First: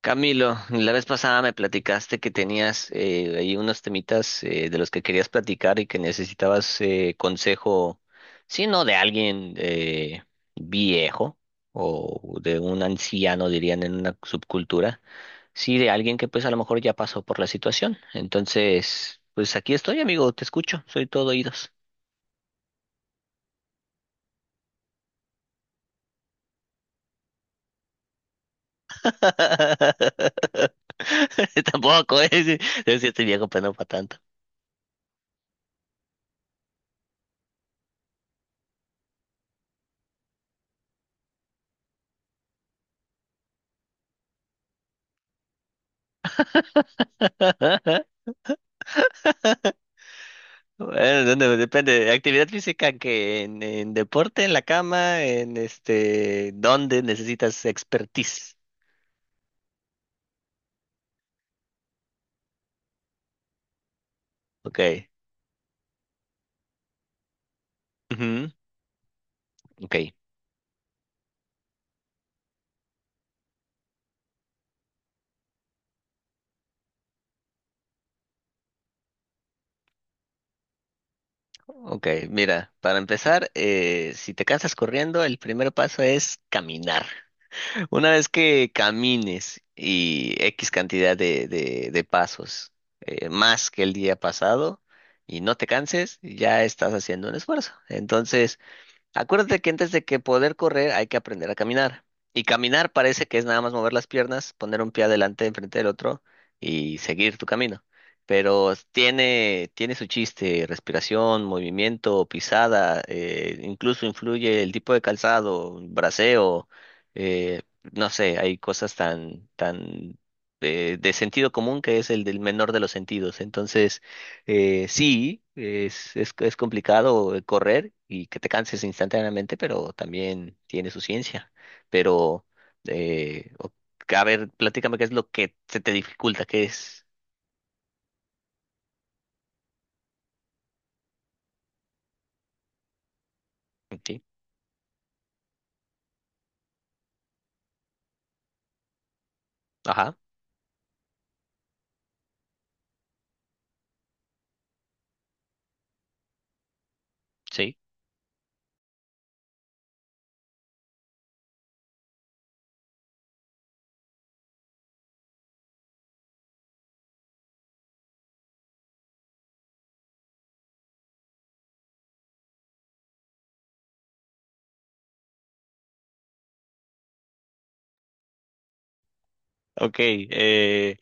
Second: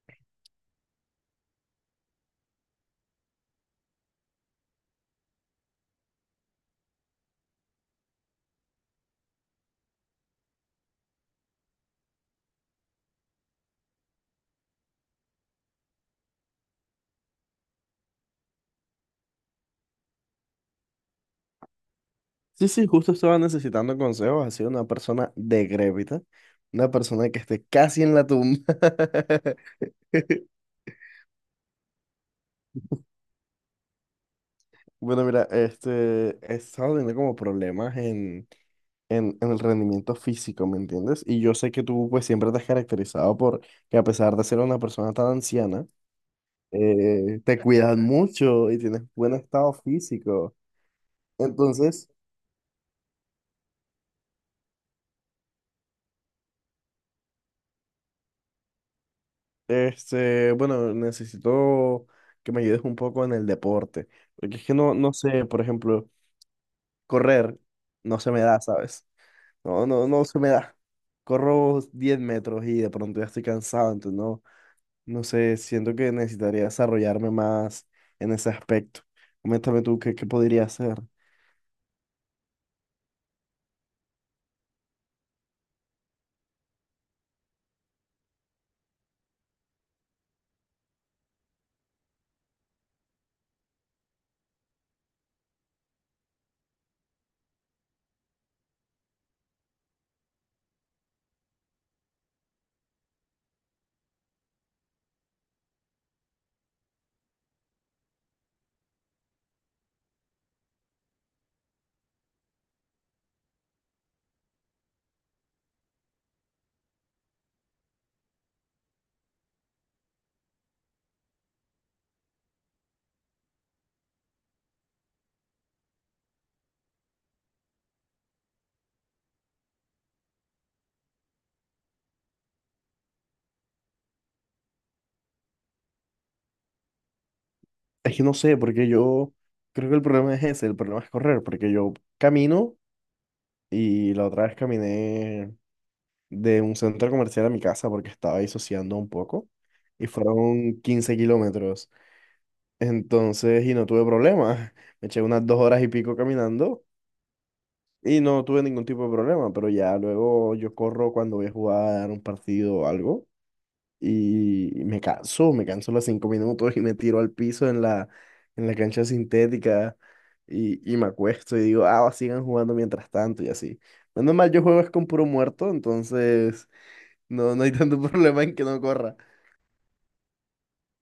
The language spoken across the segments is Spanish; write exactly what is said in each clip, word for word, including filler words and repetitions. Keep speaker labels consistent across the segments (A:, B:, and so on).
A: Camilo, la vez pasada me platicaste que tenías eh, ahí unos temitas eh, de los que querías platicar y que necesitabas eh, consejo, si no de alguien eh, viejo o de un anciano, dirían en una subcultura, sí, de alguien que pues a lo mejor ya pasó por la situación. Entonces, pues aquí estoy, amigo, te escucho, soy todo oídos.
B: Sí, sí, justo estaba necesitando consejos, así de una persona decrépita, una persona que esté casi en la tumba.
A: Tampoco es, es que estoy viejo, pero no para tanto.
B: Bueno, mira, este, he estado teniendo como problemas en, en, en el rendimiento físico, ¿me entiendes? Y yo sé que tú pues siempre te has caracterizado por que a pesar de ser una persona tan anciana, eh, te cuidas mucho y tienes buen estado físico.
A: Bueno, depende, depende.
B: Entonces,
A: de actividad física, que en, en deporte, en la cama, en este, ¿dónde necesitas expertise?
B: este, bueno, necesito que me ayudes un poco en el deporte, porque es que no,
A: Ok.
B: no sé, por ejemplo, correr no se me
A: Ujú.
B: da, ¿sabes? No,
A: Ok,
B: no, no se me da. Corro diez metros y de pronto ya estoy cansado, entonces no, no sé, siento que necesitaría desarrollarme más en ese aspecto. Coméntame tú qué, qué podría hacer.
A: ok. Mira, para empezar, eh, si te cansas corriendo, el primer paso es caminar. Una vez que camines y X cantidad de, de, de pasos eh, más que el día pasado y no te canses, ya estás haciendo un esfuerzo. Entonces, acuérdate que antes de que poder correr hay que aprender a caminar. Y caminar parece que es nada más mover las piernas, poner un pie adelante enfrente del otro y seguir tu camino. Pero tiene, tiene su chiste: respiración, movimiento, pisada, eh, incluso influye el tipo de calzado, braceo, eh, no sé, hay cosas tan, tan eh, de sentido común, que es el del menor de los sentidos. Entonces, eh, sí, es, es, es complicado eh, correr y que te canses instantáneamente, pero también tiene su ciencia. Pero, eh, o- a ver, platícame qué es lo que se te dificulta, qué es.
B: Es que no sé, porque yo creo que el problema es ese, el problema es correr, porque yo camino y
A: Sí,
B: la otra vez caminé de un centro comercial a mi casa porque estaba disociando un poco y
A: ajá,
B: fueron quince kilómetros. Entonces, y no tuve problemas. Me eché unas dos horas y pico caminando
A: sí.
B: y no tuve ningún tipo de problema, pero ya luego yo corro cuando voy a jugar un partido o algo y me canso, me canso los cinco minutos y me tiro al piso en la, en la cancha sintética. Y, y me acuesto y digo, ah, sigan jugando mientras tanto y así. Menos mal, yo juego es con puro muerto, entonces no, no hay tanto problema en que no corra.
A: Ok, eh,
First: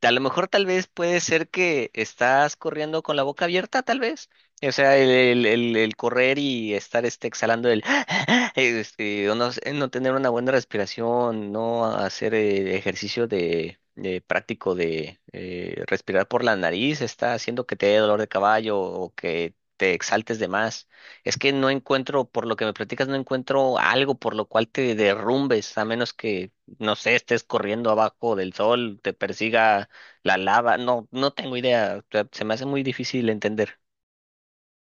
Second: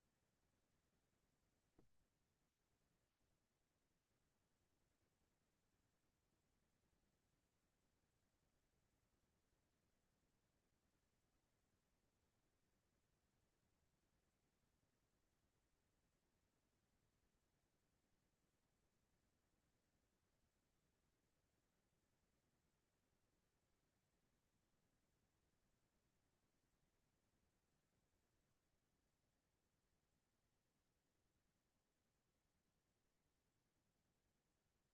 A: a lo mejor tal vez puede ser que estás corriendo con la boca abierta, tal vez. O sea, el, el- el- el correr y estar este, exhalando el... este, o no, sé, no tener una buena respiración, no hacer eh, ejercicio de, de práctico de eh, respirar por la nariz, está haciendo que te dé dolor de caballo o que te exaltes de más. Es que no encuentro, por lo que me platicas, no encuentro algo por lo cual te derrumbes, a menos que, no sé, estés corriendo abajo del sol, te persiga la lava, no, no tengo idea. O sea, se me hace muy difícil entender.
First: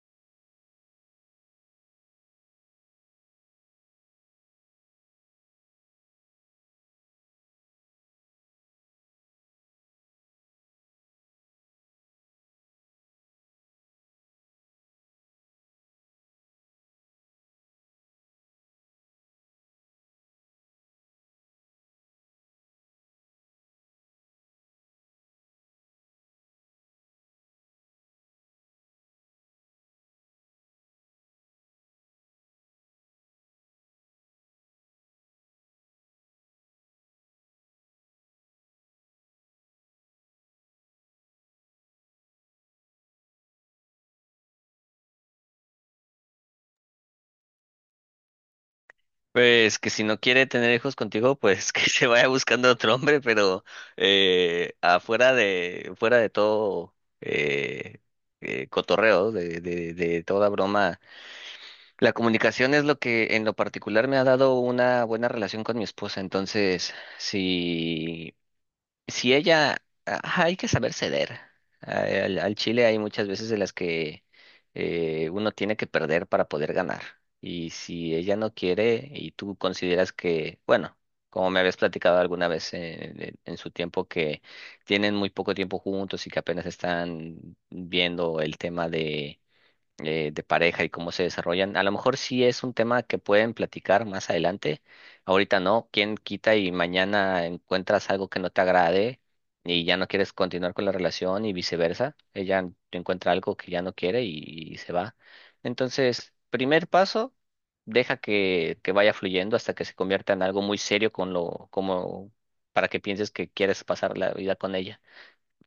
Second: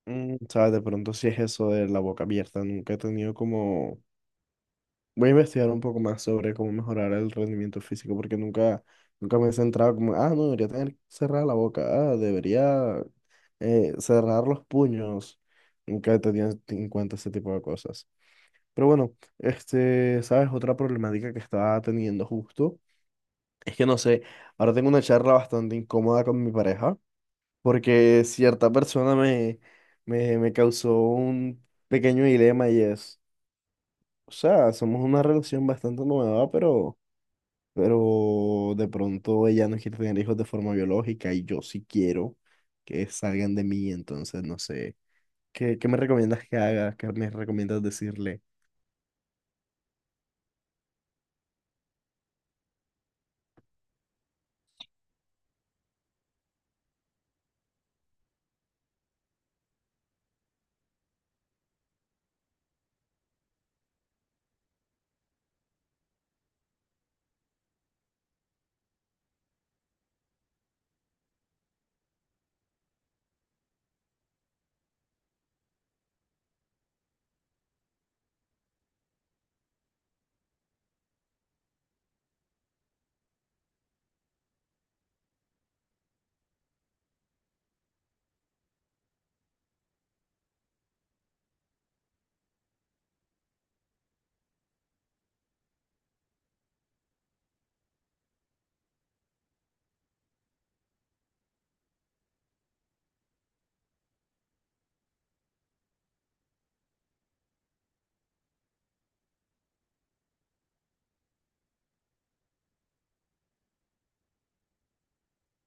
B: Mm, sabes, de pronto sí es eso de la boca abierta. Nunca he tenido como... Voy a investigar un poco más sobre cómo mejorar el rendimiento físico porque nunca, nunca me he centrado como, ah, no, debería tener cerrada la boca, ah, debería eh, cerrar los puños. Nunca he tenido en cuenta ese tipo de cosas. Pero bueno, este, sabes, otra problemática que estaba teniendo justo es que no sé, ahora tengo una charla bastante incómoda con mi pareja porque cierta persona me, me, me causó un pequeño dilema y es, o sea, somos una relación bastante nueva, pero, pero de pronto ella no quiere tener hijos de forma biológica y yo sí quiero que salgan de mí, entonces no sé, ¿qué, qué me recomiendas que haga? ¿Qué me recomiendas decirle?
A: Pues que si no quiere tener hijos contigo, pues que se vaya buscando otro hombre, pero eh, afuera de, fuera de todo eh, eh, cotorreo, de, de, de toda broma, la comunicación es lo que en lo particular me ha dado una buena relación con mi esposa. Entonces, si si ella, ajá, hay que saber ceder. Ay, Al, al chile hay muchas veces de las que eh, uno tiene que perder para poder ganar. Y si ella no quiere y tú consideras que, bueno, como me habías platicado alguna vez en, en- en su tiempo, que tienen muy poco tiempo juntos y que apenas están viendo el tema eh, de pareja y cómo se desarrollan. A lo mejor sí es un tema que pueden platicar más adelante. Ahorita no, quién quita y mañana encuentras algo que no te agrade y ya no quieres continuar con la relación y viceversa. Ella encuentra algo que ya no quiere y, y se va. Entonces, primer paso, deja que, que vaya fluyendo hasta que se convierta en algo muy serio, con lo, como para que pienses que quieres pasar la vida con ella.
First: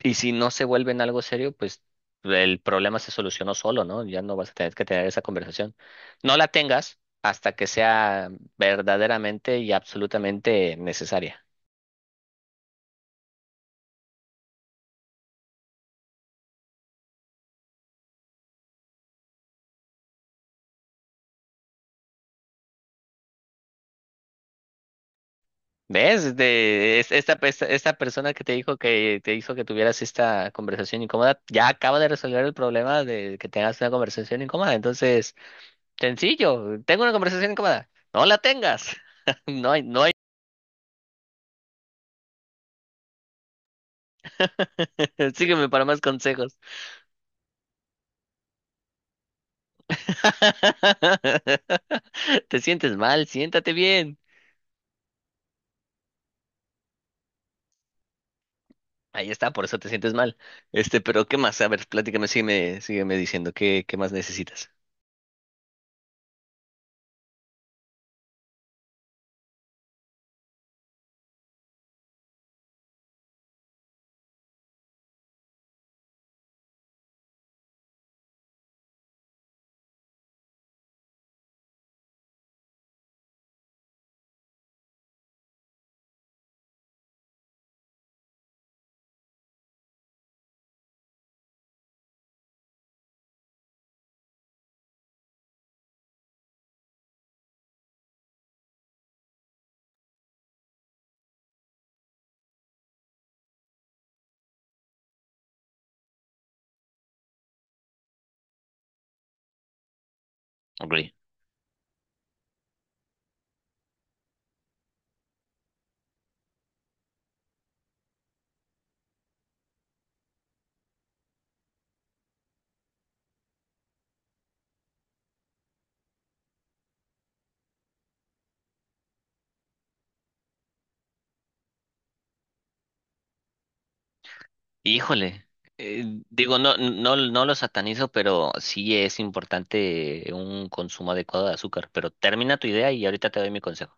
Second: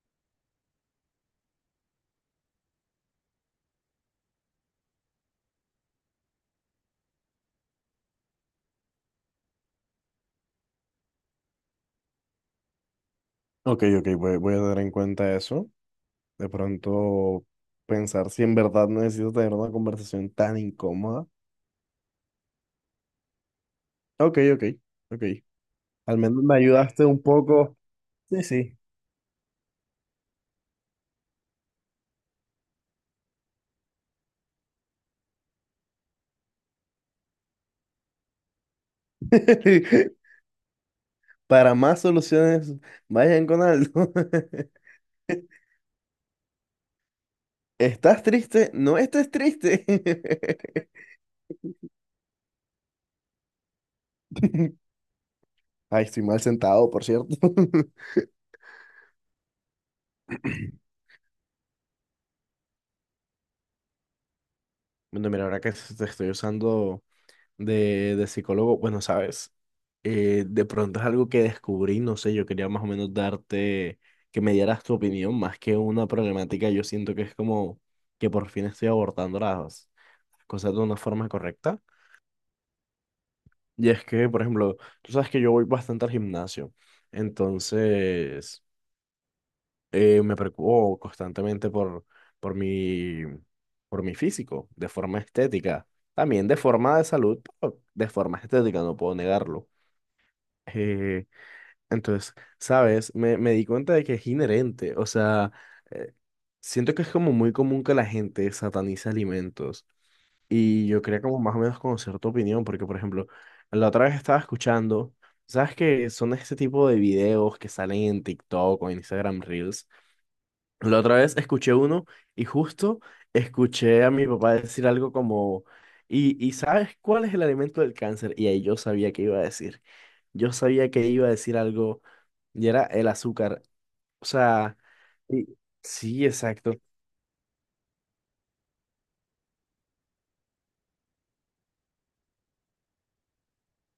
A: Y si no se vuelve en algo serio, pues el problema se solucionó solo, ¿no? Ya no vas a tener que tener esa conversación. No la tengas hasta que sea verdaderamente y absolutamente necesaria.
B: Ok, ok, voy, voy a tener en cuenta eso. De pronto pensar si en verdad necesito tener una conversación tan incómoda. Ok, ok, ok. Al
A: ¿Ves?
B: menos me
A: De,
B: ayudaste
A: es-
B: un
A: esta, pe-
B: poco.
A: esta persona
B: Sí,
A: que te dijo,
B: sí.
A: que te hizo que tuvieras esta conversación incómoda, ya acaba de resolver el problema de que tengas una conversación incómoda. Entonces, sencillo: tengo una conversación incómoda. No la tengas. No hay, no hay.
B: Para más soluciones, vayan con algo.
A: Sígueme para más consejos.
B: ¿Estás triste? No estés triste.
A: Te sientes mal, siéntate bien.
B: Ay, estoy mal sentado, por cierto.
A: Ahí está, por eso te sientes mal. Este, pero ¿qué más? A ver, platícame, sígueme, sígueme diciendo qué, qué más necesitas.
B: Bueno, mira, ahora que te estoy usando de, de psicólogo, bueno, sabes, eh, de pronto es algo que descubrí, no sé, yo quería más o menos darte, que me dieras tu opinión, más que una problemática, yo siento que es como que por fin estoy abordando las cosas de una forma correcta. Y es que, por ejemplo, tú sabes que yo voy bastante al gimnasio, entonces eh, me preocupo constantemente por, por mi, por mi físico, de forma estética, también de forma de salud, pero de forma estética, no puedo negarlo. Eh, entonces, ¿sabes? Me, me di cuenta de que es inherente, o sea, eh, siento que es como muy común que la gente satanice alimentos. Y yo
A: Ok.
B: quería como más o menos conocer tu opinión, porque por ejemplo, la otra vez estaba escuchando, ¿sabes que son este tipo de videos que salen en TikTok o en Instagram Reels? La otra vez escuché uno y justo escuché a mi papá decir algo como, ¿y, y sabes cuál es el alimento del cáncer? Y ahí yo sabía que iba a decir, yo sabía que iba a decir algo y era el azúcar. O sea,
A: Híjole.
B: y-
A: Eh,
B: sí,
A: digo,
B: exacto.
A: no, no, no lo satanizo, pero sí es importante un consumo adecuado de azúcar. Pero termina tu idea y ahorita te doy mi consejo.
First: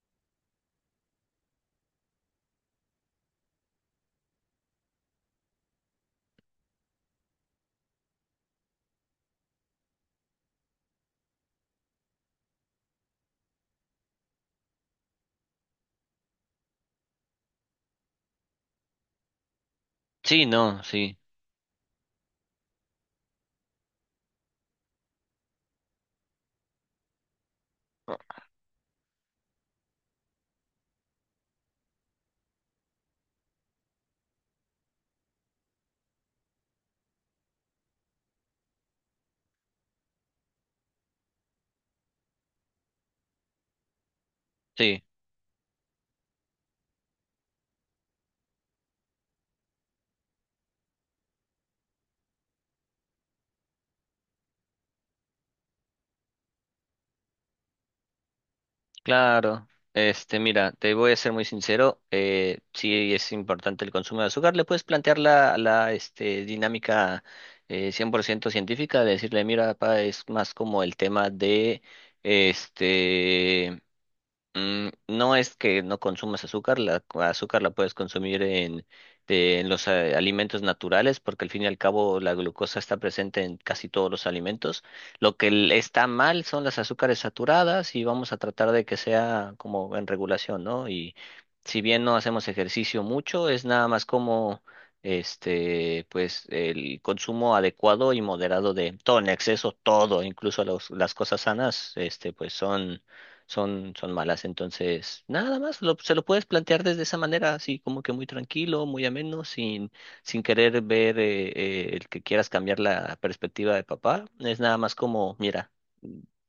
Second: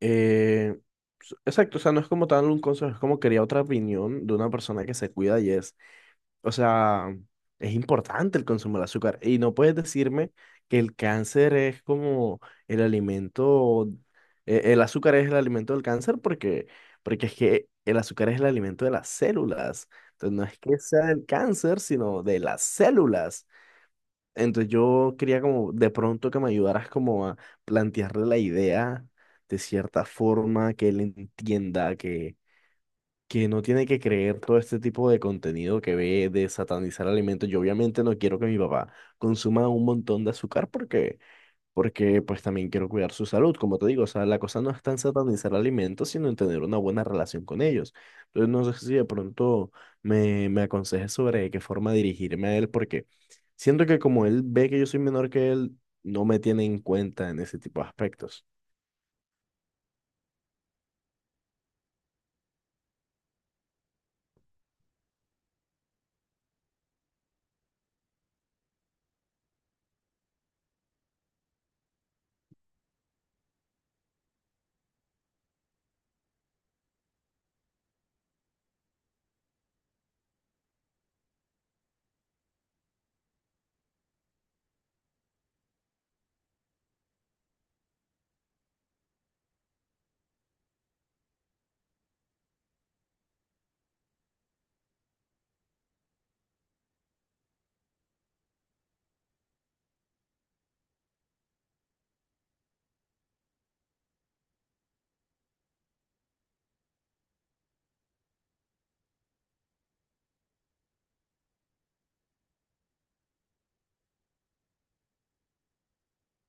B: Eh, s- exacto, o sea, no es como tal un consejo, es como quería otra opinión de una persona que se cuida y es, o sea, es importante el consumo del azúcar y no puedes decirme que el cáncer es como el alimento, eh, el azúcar es el alimento del cáncer porque, porque es que el azúcar es el alimento de las células, entonces
A: Sí,
B: no es que
A: no,
B: sea
A: sí.
B: del cáncer, sino de las células. Entonces yo quería como de pronto que me ayudaras como a plantearle la idea de cierta forma, que él entienda que, que no tiene que creer todo este tipo de contenido que ve de satanizar alimentos. Yo obviamente no quiero que mi papá consuma un montón de azúcar porque porque pues también quiero cuidar su salud, como te digo, o sea, la cosa no es tan
A: Sí.
B: satanizar alimentos, sino en tener una buena relación con ellos. Entonces, no sé si de pronto me, me aconsejes sobre de qué forma dirigirme a él, porque siento que como él ve que yo soy menor que él, no me tiene en cuenta en ese tipo de aspectos.
A: Claro, este, mira, te voy a ser muy sincero, eh, sí es importante el consumo de azúcar, le puedes plantear la, la este, dinámica eh, cien por ciento científica, de decirle: mira, papá, es más como el tema de, este, mm, no es que no consumas azúcar, la la azúcar la puedes consumir en, de- en los eh, alimentos naturales, porque al fin y al cabo la glucosa está presente en casi todos los alimentos. Lo que l- está mal son las azúcares saturadas, y vamos a tratar de que sea como en regulación, ¿no? Y si bien no hacemos ejercicio mucho, es nada más como este, pues el consumo adecuado y moderado, de todo en exceso, todo, incluso los- las cosas sanas, este, pues son son, son malas. Entonces, nada más, lo- se lo puedes plantear desde esa manera, así como que muy tranquilo, muy ameno, sin, sin querer ver eh, eh, el que quieras cambiar la perspectiva de papá. Es nada más como, mira,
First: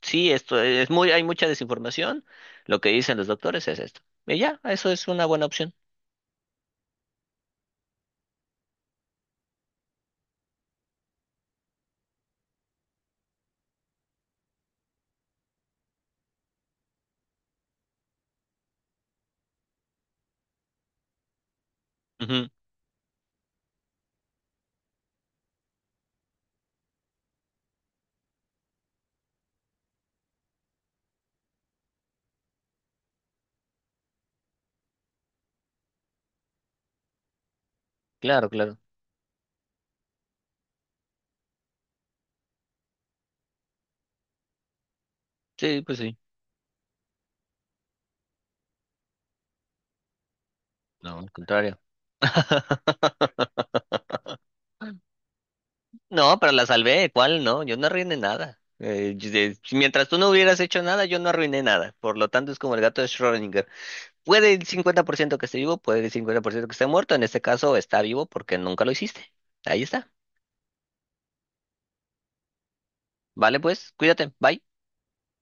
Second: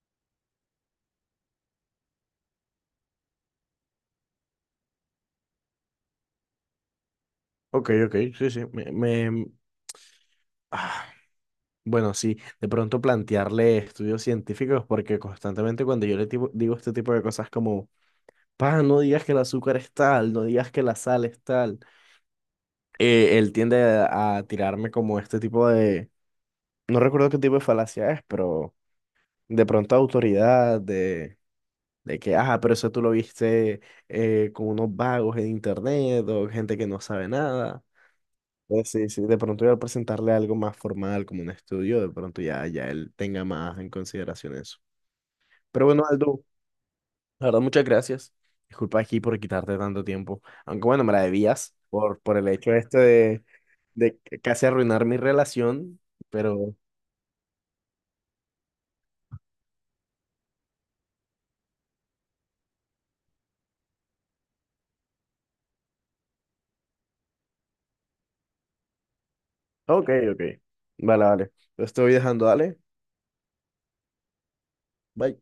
A: sí, esto es muy, hay mucha desinformación, lo que dicen los doctores es esto. Y ya, eso es una buena opción.
B: Ok, ok, sí, sí, me, me- ah, bueno, sí, de pronto plantearle estudios científicos, porque constantemente cuando yo le tipo- digo este tipo de cosas como, pa, no digas que el azúcar es tal, no digas que la sal es tal,
A: Ujú.
B: eh, él tiende a tirarme como este tipo de, no recuerdo qué tipo de falacia es, pero de pronto autoridad, de, de que, ajá, pero eso tú lo viste eh, con unos vagos en internet o gente que no sabe nada.
A: Claro, claro.
B: Pues sí, sí, de pronto yo al presentarle algo más formal como un estudio, de pronto ya, ya él tenga más en consideración eso.
A: Sí,
B: Pero
A: pues
B: bueno,
A: sí.
B: Aldo, la verdad, muchas gracias. Disculpa aquí por quitarte tanto tiempo. Aunque bueno, me
A: No,
B: la
A: al
B: debías
A: contrario.
B: por, por el hecho este de, de c- casi arruinar mi relación.
A: No, pero la
B: Pero,
A: salvé, ¿cuál? No, yo no arruiné nada. Eh, yo- de- si mientras tú no hubieras hecho nada, yo no arruiné nada. Por lo tanto, es como el gato de Schrödinger. Puede el cincuenta por ciento que esté vivo, puede el cincuenta por ciento que esté muerto. En este caso, está vivo porque nunca lo hiciste. Ahí
B: ok,
A: está.
B: ok. Vale, vale. Lo estoy dejando, dale.
A: Vale, pues, cuídate. Bye.
B: Bye.